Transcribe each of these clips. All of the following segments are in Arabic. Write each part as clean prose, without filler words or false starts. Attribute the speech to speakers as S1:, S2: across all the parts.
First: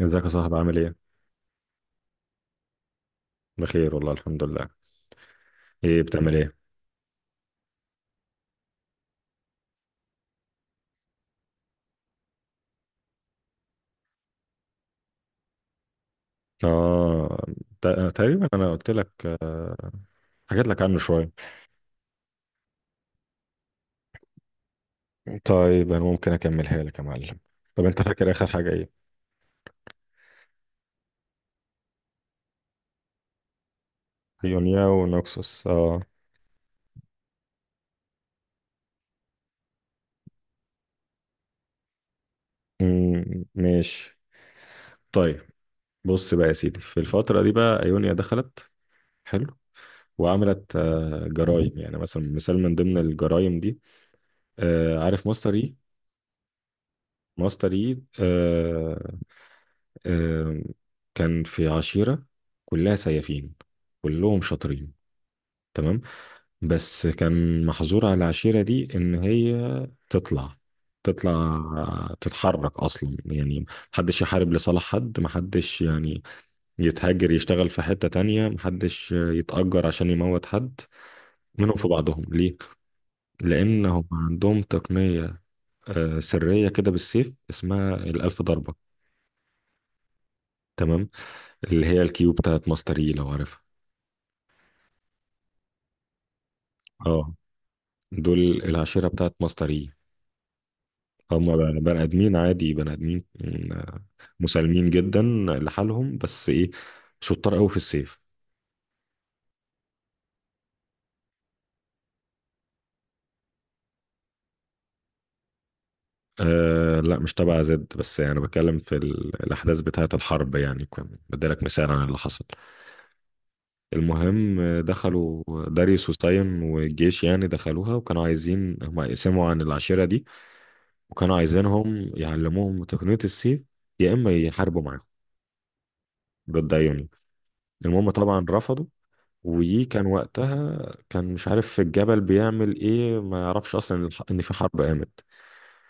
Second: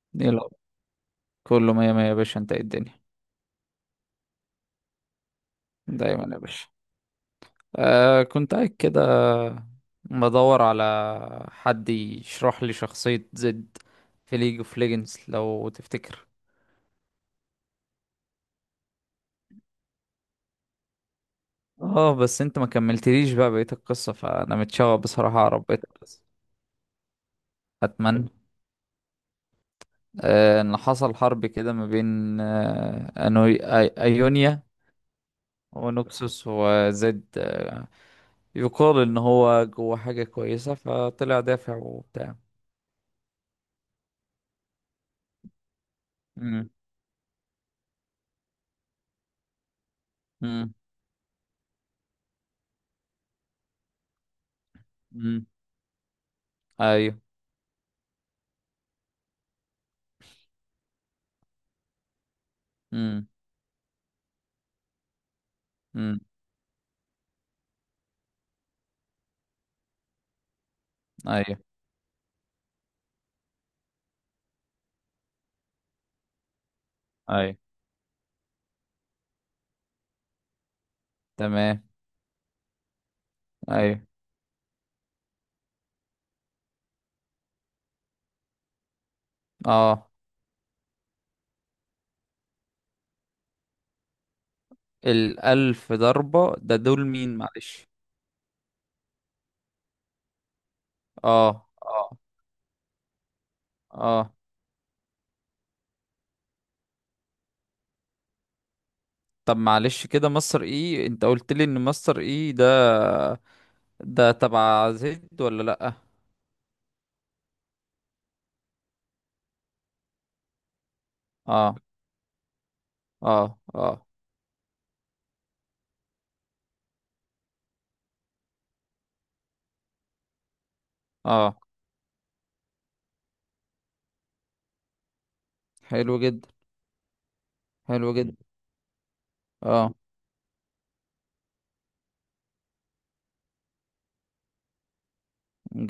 S1: ازيك يا
S2: يلا.
S1: صاحبي؟ عامل ايه؟
S2: كله مية مية يا باشا. انت ايه الدنيا
S1: بخير والله، الحمد لله. ايه
S2: دايما
S1: بتعمل
S2: يا
S1: ايه؟
S2: باشا. كنت قاعد كده بدور على حد يشرح لي شخصية زد في ليج اوف ليجندز لو تفتكر.
S1: اه، تقريبا انا قلت لك، حكيت لك عنه شوية.
S2: اه، بس انت ما كملتليش بقى بقية القصة، فانا متشوق بصراحة اعرف بقية
S1: طيب انا
S2: القصة.
S1: ممكن اكملها لك يا معلم. طب انت
S2: اتمنى.
S1: فاكر اخر حاجة ايه؟
S2: ان حصل حرب كده ما بين ايونيا
S1: يونيا ونوكسوس، اه.
S2: ونوكسوس وزد يقال ان هو جوه حاجة كويسة فطلع دافع وبتاع.
S1: ماشي. طيب، بص بقى يا سيدي، في الفترة دي بقى ايونيا دخلت، حلو،
S2: مم.
S1: وعملت جرايم، يعني مثلا مثال من ضمن الجرايم دي، عارف
S2: امم.
S1: ماستر اي؟
S2: ايوه.
S1: ماستر اي، آم، كان في عشيرة كلها
S2: امم.
S1: سيافين، كلهم شاطرين، تمام؟
S2: امم.
S1: بس كان محظور على العشيرة دي إن هي تطلع،
S2: ايوه.
S1: تطلع تتحرك أصلا، يعني محدش يحارب لصالح حد، محدش يعني يتهاجر
S2: ايوه.
S1: يشتغل في حتة تانية، محدش يتأجر عشان يموت حد منهم
S2: تمام.
S1: في بعضهم. ليه؟
S2: ايوه.
S1: لأنهم عندهم تقنية سرية كده بالسيف اسمها الألف ضربة،
S2: اه.
S1: تمام؟ اللي هي الكيو بتاعت ماستري لو عارفها.
S2: الألف ضربة ده دول
S1: اه،
S2: مين معلش؟
S1: دول العشيرة بتاعت مصري.
S2: اه.
S1: هم بني
S2: اه.
S1: آدمين عادي، بني آدمين، آه،
S2: اه.
S1: مسالمين جدا لحالهم، بس إيه، شطار قوي في السيف.
S2: طب معلش كده، مصر ايه؟ انت قلت لي ان مصر ايه ده تبع زد ولا لأ؟
S1: آه لا، مش تبع زد، بس يعني بتكلم في الأحداث بتاعة الحرب، يعني كان بديلك
S2: اه.
S1: مثال عن اللي حصل.
S2: اه. اه.
S1: المهم، دخلوا داريوس وساين والجيش، يعني دخلوها وكانوا عايزين هم يقسموا عن العشيرة دي، وكانوا
S2: اه.
S1: عايزينهم يعلموهم تقنية السيف يا إما يحاربوا معاهم
S2: حلو جدا.
S1: ضد أيوني. المهم
S2: حلو جدا.
S1: طبعا رفضوا،
S2: اه.
S1: وكان وقتها كان مش عارف في الجبل بيعمل ايه، ما يعرفش اصلا إن ان في حرب قامت.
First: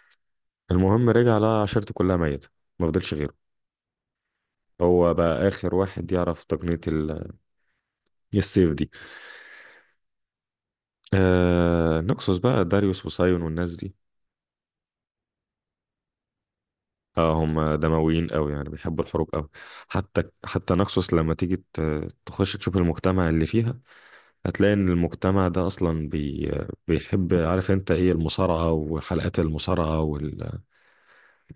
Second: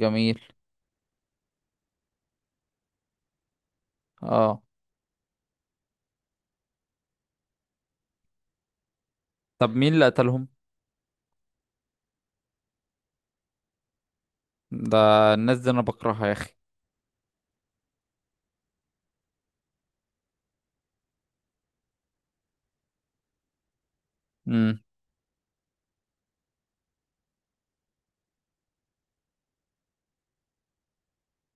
S2: جميل.
S1: المهم رجع لقى عشيرته كلها ميتة، ما فضلش غيره،
S2: اه.
S1: هو بقى اخر واحد يعرف تقنية السيف دي.
S2: طب مين اللي قتلهم؟
S1: آه، نكسوس بقى، داريوس وسايون والناس دي.
S2: ده الناس دي انا بكرهها يا اخي.
S1: اه، هم دمويين قوي، يعني بيحبوا الحروب قوي، حتى نكسوس لما تيجي تخش تشوف المجتمع اللي فيها، هتلاقي
S2: امم.
S1: ان المجتمع ده اصلا بيحب، عارف انت ايه المصارعة وحلقات المصارعة؟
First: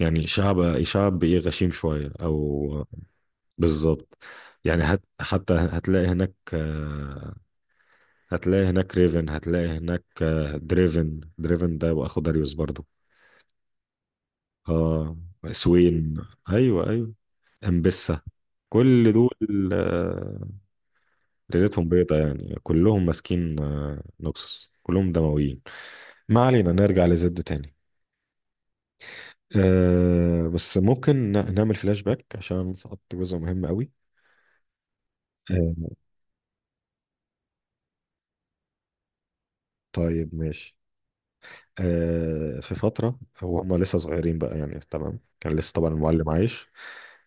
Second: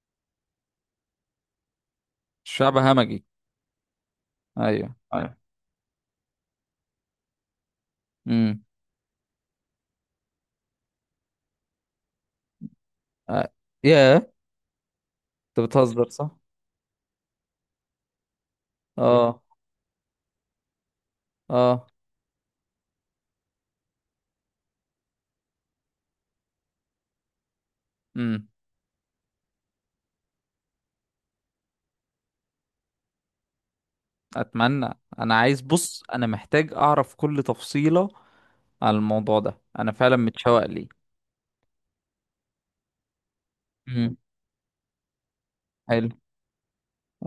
S1: يعني شعب، ايه، غشيم شوية
S2: شعب
S1: او،
S2: همجي.
S1: بالظبط، يعني
S2: ايوه. ايوه.
S1: حتى هتلاقي هناك
S2: امم.
S1: هتلاقي هناك ريفن، هتلاقي هناك دريفن. دريفن ده واخو داريوس برضو،
S2: آه. ياه.
S1: اه.
S2: انت بتهزر
S1: سوين،
S2: صح؟
S1: ايوه ايوه، امبسة، كل
S2: اه.
S1: دول، آه،
S2: اه.
S1: ليلتهم بيضة، يعني كلهم ماسكين نوكسوس، كلهم دمويين. ما علينا، نرجع لزد تاني.
S2: امم.
S1: أه، بس ممكن نعمل فلاش باك عشان سقطت جزء مهم قوي.
S2: اتمنى. انا عايز
S1: أه،
S2: بص، انا محتاج اعرف كل تفصيلة على الموضوع ده، انا فعلا
S1: طيب
S2: متشوق
S1: ماشي.
S2: ليه.
S1: في فترة هو، هما لسه
S2: امم.
S1: صغيرين بقى يعني، تمام؟ كان لسه طبعا
S2: حلو.
S1: المعلم عايش.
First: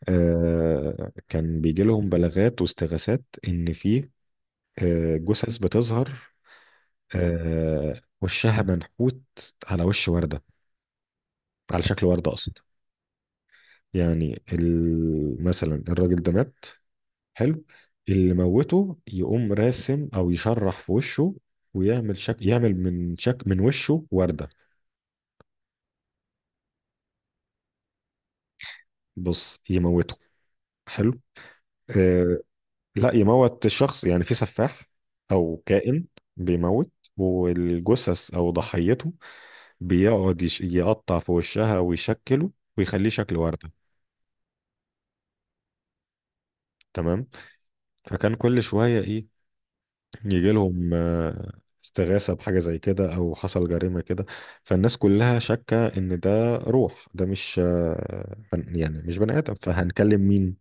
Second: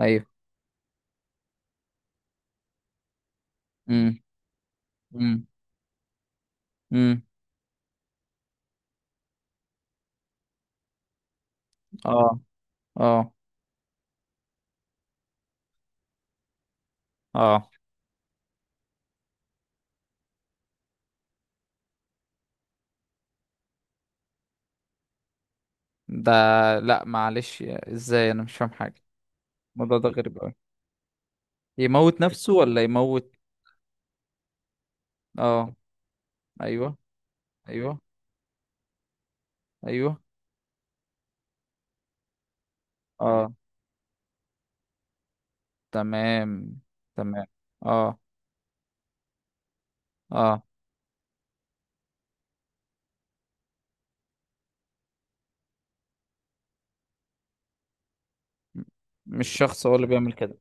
S2: ايوه.
S1: كان بيجي لهم بلاغات واستغاثات إن في
S2: امم. امم.
S1: جثث بتظهر،
S2: امم.
S1: آه، وشها منحوت على وش وردة، على شكل
S2: اه.
S1: وردة أقصد.
S2: اه.
S1: يعني مثلا الراجل ده مات، حلو،
S2: اه.
S1: اللي موته يقوم راسم أو يشرح في وشه ويعمل شك، يعمل من شك من وشه وردة.
S2: ده لا معلش، ازاي؟ انا مش فاهم حاجة.
S1: بص،
S2: الموضوع ده
S1: يموته،
S2: غريب قوي.
S1: حلو،
S2: يموت
S1: آه،
S2: نفسه ولا
S1: لا
S2: يموت؟
S1: يموت الشخص، يعني في سفاح او
S2: اه.
S1: كائن بيموت،
S2: ايوه. ايوه.
S1: والجثث او ضحيته
S2: ايوه.
S1: بيقعد يقطع في وشها ويشكله ويخليه شكل
S2: اه.
S1: وردة.
S2: تمام.
S1: تمام.
S2: تمام. اه.
S1: فكان كل شوية إيه، يجي
S2: اه.
S1: لهم استغاثة بحاجة زي كده أو حصل جريمة كده. فالناس كلها شاكة إن ده روح، ده مش يعني مش بني
S2: مش
S1: آدم،
S2: شخص هو اللي
S1: فهنكلم
S2: بيعمل
S1: مين؟
S2: كده؟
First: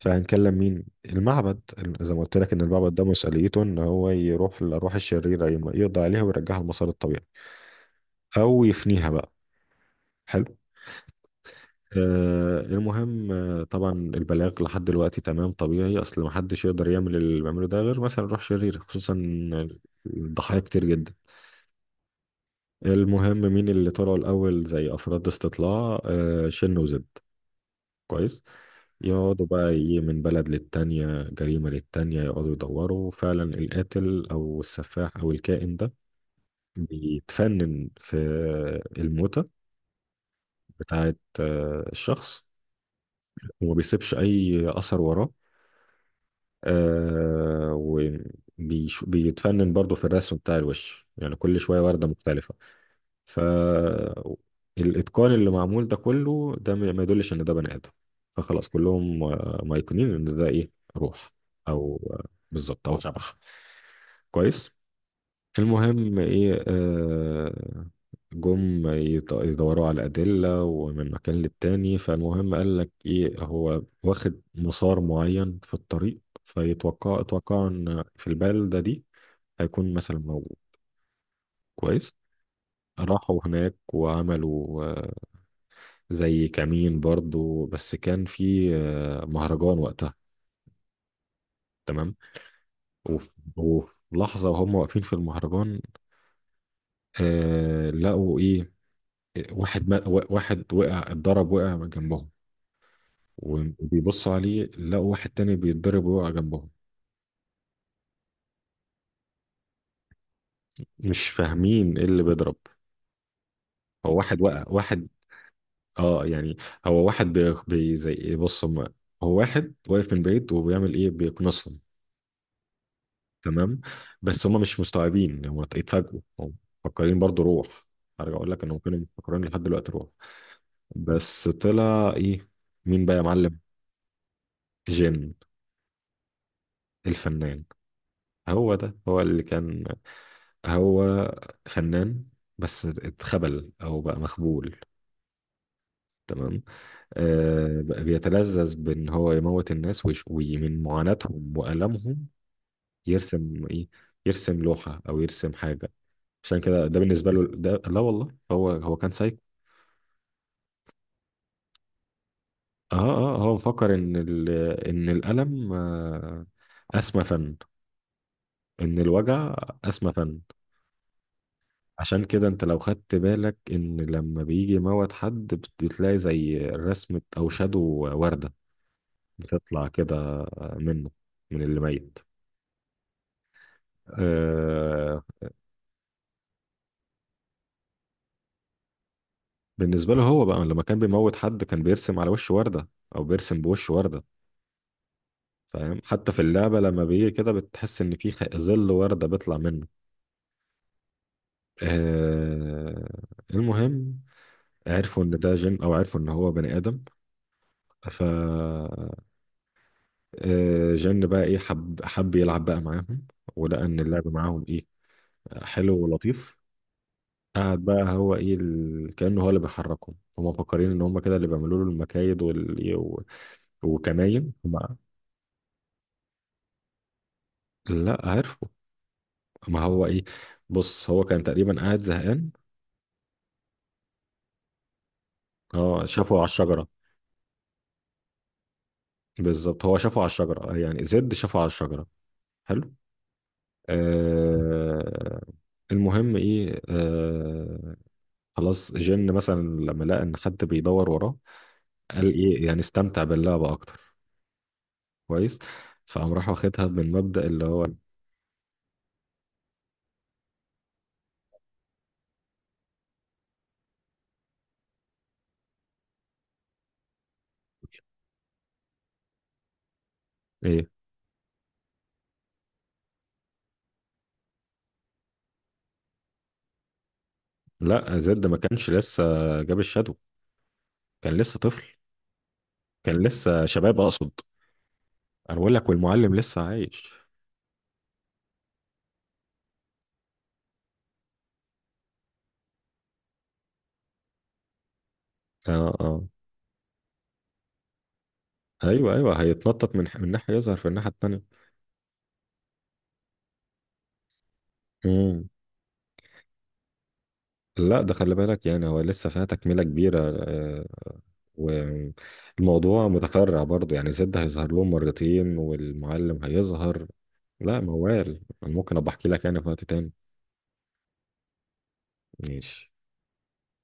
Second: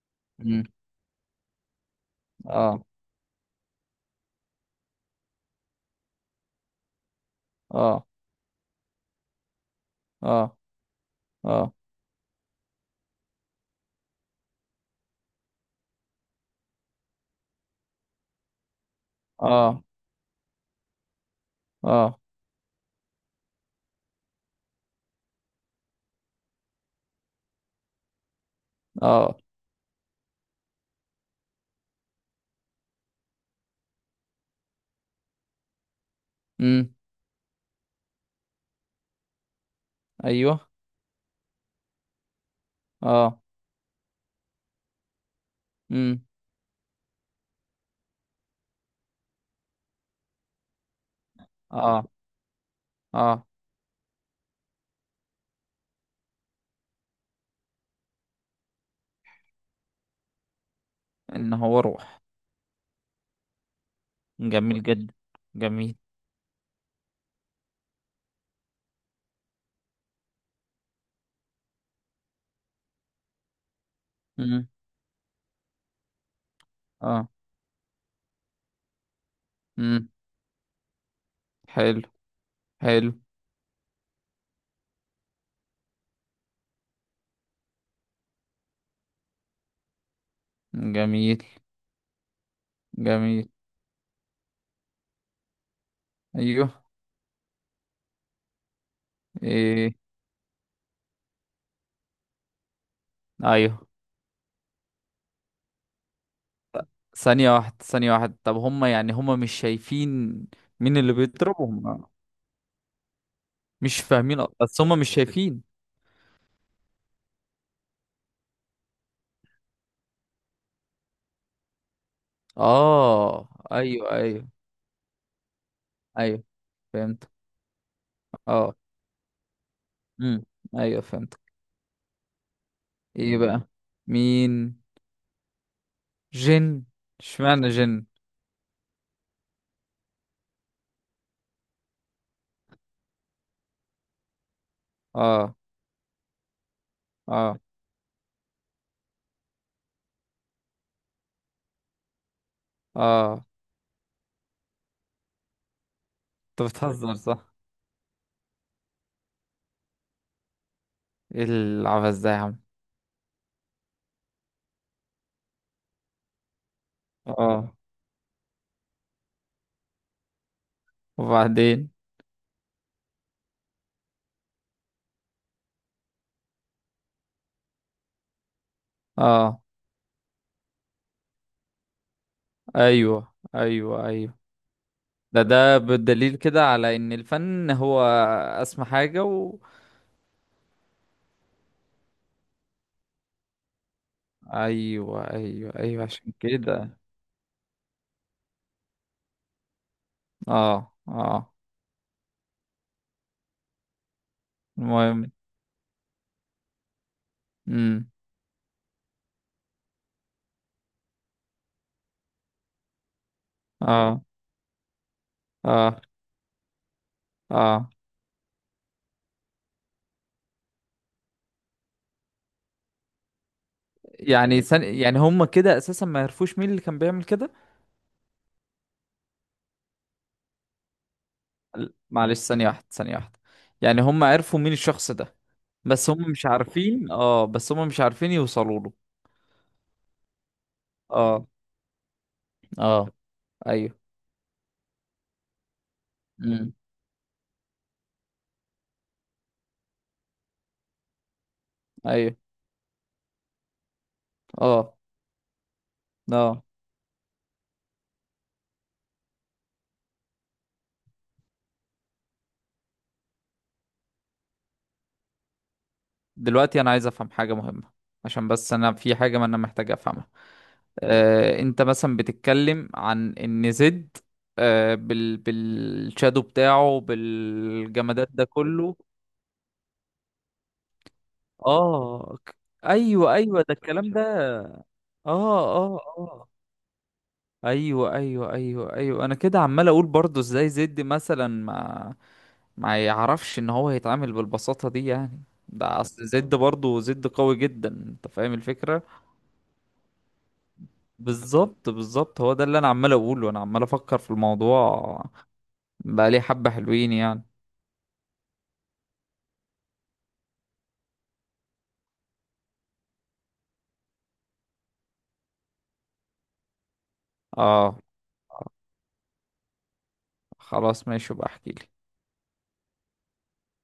S2: مم.
S1: المعبد، زي ما قلت لك إن
S2: اه.
S1: المعبد ده مسؤوليته إن هو يروح للأرواح الشريرة يقضي عليها ويرجعها لمسار الطبيعي
S2: اه.
S1: أو يفنيها بقى. حلو.
S2: اه. اه.
S1: آه، المهم، آه، طبعا البلاغ لحد دلوقتي تمام طبيعي، اصل محدش يقدر يعمل اللي بيعمله ده غير مثلا روح شريرة، خصوصا
S2: اه.
S1: الضحايا كتير جدا.
S2: اه.
S1: المهم مين اللي طلعوا الأول زي أفراد استطلاع؟ شن وزد، كويس،
S2: اه.
S1: يقعدوا بقى إيه، من بلد للتانية، جريمة للتانية، يقعدوا يدوروا فعلا القاتل أو السفاح أو الكائن ده
S2: امم.
S1: بيتفنن في الموتة
S2: ايوه.
S1: بتاعة الشخص،
S2: اه.
S1: وما بيسيبش أي أثر وراه،
S2: امم.
S1: آه، بيتفنن برضه في الرسم بتاع الوش، يعني كل شوية
S2: اه.
S1: وردة مختلفة.
S2: اه.
S1: فالإتقان اللي معمول ده كله ده ما يدلش إن ده بني آدم، فخلاص كلهم مايقنين إن ده إيه، روح
S2: ان هو
S1: أو
S2: روح.
S1: بالظبط، أو شبح، كويس.
S2: جميل جدا. جميل.
S1: المهم إيه، جم يدوروا على أدلة ومن مكان للتاني، فالمهم قال لك إيه، هو واخد
S2: امم.
S1: مسار معين في الطريق،
S2: اه.
S1: اتوقع إن في البلدة دي هيكون
S2: امم.
S1: مثلا موجود.
S2: حلو.
S1: كويس،
S2: حلو.
S1: راحوا هناك وعملوا زي كمين برضو، بس كان في مهرجان وقتها،
S2: جميل.
S1: تمام؟ وف-
S2: جميل.
S1: وفي لحظة وهم واقفين في المهرجان،
S2: ايوه.
S1: آه لقوا ايه، واحد
S2: ايه.
S1: ما واحد وقع، اتضرب، وقع من جنبهم،
S2: ايوه.
S1: وبيبصوا عليه لقوا واحد تاني بيتضرب ويقع جنبهم.
S2: ثانية واحدة ثانية واحدة، طب هم، يعني، هم مش شايفين مين اللي
S1: مش فاهمين ايه
S2: بيضربهم؟
S1: اللي بيضرب،
S2: مش
S1: هو واحد
S2: فاهمين أصلاً،
S1: وقع
S2: بس هم
S1: واحد،
S2: مش شايفين.
S1: اه يعني، هو واحد زي ايه، بص هو واحد واقف من بعيد وبيعمل ايه، بيقنصهم.
S2: اه.
S1: تمام.
S2: ايوه. ايوه.
S1: بس هم مش مستوعبين، هم اتفاجئوا،
S2: ايوه.
S1: هم مفكرين
S2: فهمت.
S1: برضو روح. هرجع اقول لك
S2: اه.
S1: انهم كانوا مفكرين لحد دلوقتي روح.
S2: امم. ايوه، فهمت.
S1: بس طلع ايه، مين بقى يا
S2: ايه
S1: معلم؟
S2: بقى؟ مين؟
S1: جن،
S2: جن.
S1: الفنان.
S2: اشمعنى جن؟
S1: هو اللي كان، هو فنان بس اتخبل او بقى مخبول،
S2: اه.
S1: تمام؟
S2: اه.
S1: آه، بقى بيتلذذ بان هو يموت الناس ومن معاناتهم والامهم
S2: اه.
S1: يرسم ايه، يرسم لوحة او يرسم حاجة، عشان
S2: انت
S1: كده ده
S2: بتهزر
S1: بالنسبة له
S2: صح؟
S1: ده، لا والله، هو كان سايكو.
S2: ايه العبث ده يا عم؟
S1: اه اه، هو مفكر ان ان الالم اسمى فن،
S2: اه.
S1: ان الوجع اسمى فن.
S2: وبعدين.
S1: عشان كده انت لو خدت بالك ان لما بيجي موت حد بتلاقي زي رسمة او شادو وردة
S2: اه.
S1: بتطلع كده منه، من اللي ميت،
S2: ايوه. ايوه. ايوه.
S1: آه.
S2: ده بالدليل كده على ان الفن هو اسمى حاجة.
S1: بالنسبة له هو بقى لما كان بيموت حد كان بيرسم على وش وردة، او بيرسم بوش وردة،
S2: ايوه. ايوه.
S1: فاهم؟
S2: ايوه.
S1: حتى
S2: عشان
S1: في اللعبة
S2: كده.
S1: لما بيجي كده بتحس ان في ظل وردة بيطلع منه،
S2: اه. اه.
S1: آه. المهم، عرفوا ان
S2: المهم.
S1: ده جن او عرفوا ان هو بني ادم.
S2: امم.
S1: ف جن بقى ايه، حب يلعب بقى معاهم، ولقى ان
S2: اه.
S1: اللعب معاهم ايه،
S2: اه.
S1: حلو ولطيف. قعد
S2: اه.
S1: بقى هو ايه كأنه هو اللي بيحركهم، هم مفكرين ان هم كده اللي بيعملوا له المكايد وكماين
S2: يعني هم كده اساسا ما يعرفوش مين اللي كان بيعمل كده.
S1: لا، عرفوا، ما هو ايه، بص هو كان تقريبا قاعد
S2: معلش،
S1: زهقان.
S2: ثانية واحدة ثانية واحدة. يعني هم عرفوا مين الشخص ده؟
S1: اه، شافه على الشجرة،
S2: بس هم مش عارفين يوصلوا له.
S1: بالظبط، هو شافه على الشجرة يعني، زد
S2: اه.
S1: شافه على الشجرة. حلو،
S2: اه. ايوه.
S1: آه. المهم
S2: امم.
S1: ايه، آه، خلاص جن مثلا لما لقى ان حد بيدور وراه، قال
S2: ايوه.
S1: ايه، يعني استمتع باللعبة اكتر.
S2: اه.
S1: كويس، فقام راح
S2: اه.
S1: واخدها من مبدأ اللي هو
S2: دلوقتي انا عايز افهم حاجة مهمة، عشان بس انا في حاجة، ما انا محتاج افهمها.
S1: ايه.
S2: انت مثلا بتتكلم عن ان زد بالشادو بتاعه،
S1: لا،
S2: بالجمادات ده
S1: زد ما كانش
S2: كله.
S1: لسه جاب الشادو، كان لسه طفل،
S2: اه.
S1: كان
S2: ايوه، ايوه،
S1: لسه
S2: ده
S1: شباب
S2: الكلام
S1: اقصد.
S2: ده. اه.
S1: انا بقول لك
S2: اه.
S1: والمعلم
S2: اه.
S1: لسه عايش.
S2: ايوه. ايوه. ايوه. ايوه، انا كده عمال اقول برضه، ازاي زد مثلا ما يعرفش ان هو يتعامل بالبساطة دي يعني؟
S1: اه
S2: ده
S1: اه،
S2: اصل زد، برضه زد قوي جدا، انت فاهم الفكرة.
S1: ايوه هيتنطط من ناحية يظهر في الناحية التانية.
S2: بالظبط بالظبط، هو ده اللي انا عمال اقوله، انا عمال افكر في الموضوع.
S1: مم.
S2: بقى لي حبة حلوين يعني.
S1: لا، ده خلي بالك، يعني هو لسه فيها تكملة كبيرة، آه، والموضوع متفرع برضو، يعني زد هيظهر لهم مرتين والمعلم هيظهر. لا
S2: اه،
S1: موال، انا ممكن ابقى احكي لك انا في وقت تاني.
S2: خلاص ماشي، بقى احكي.
S1: ماشي.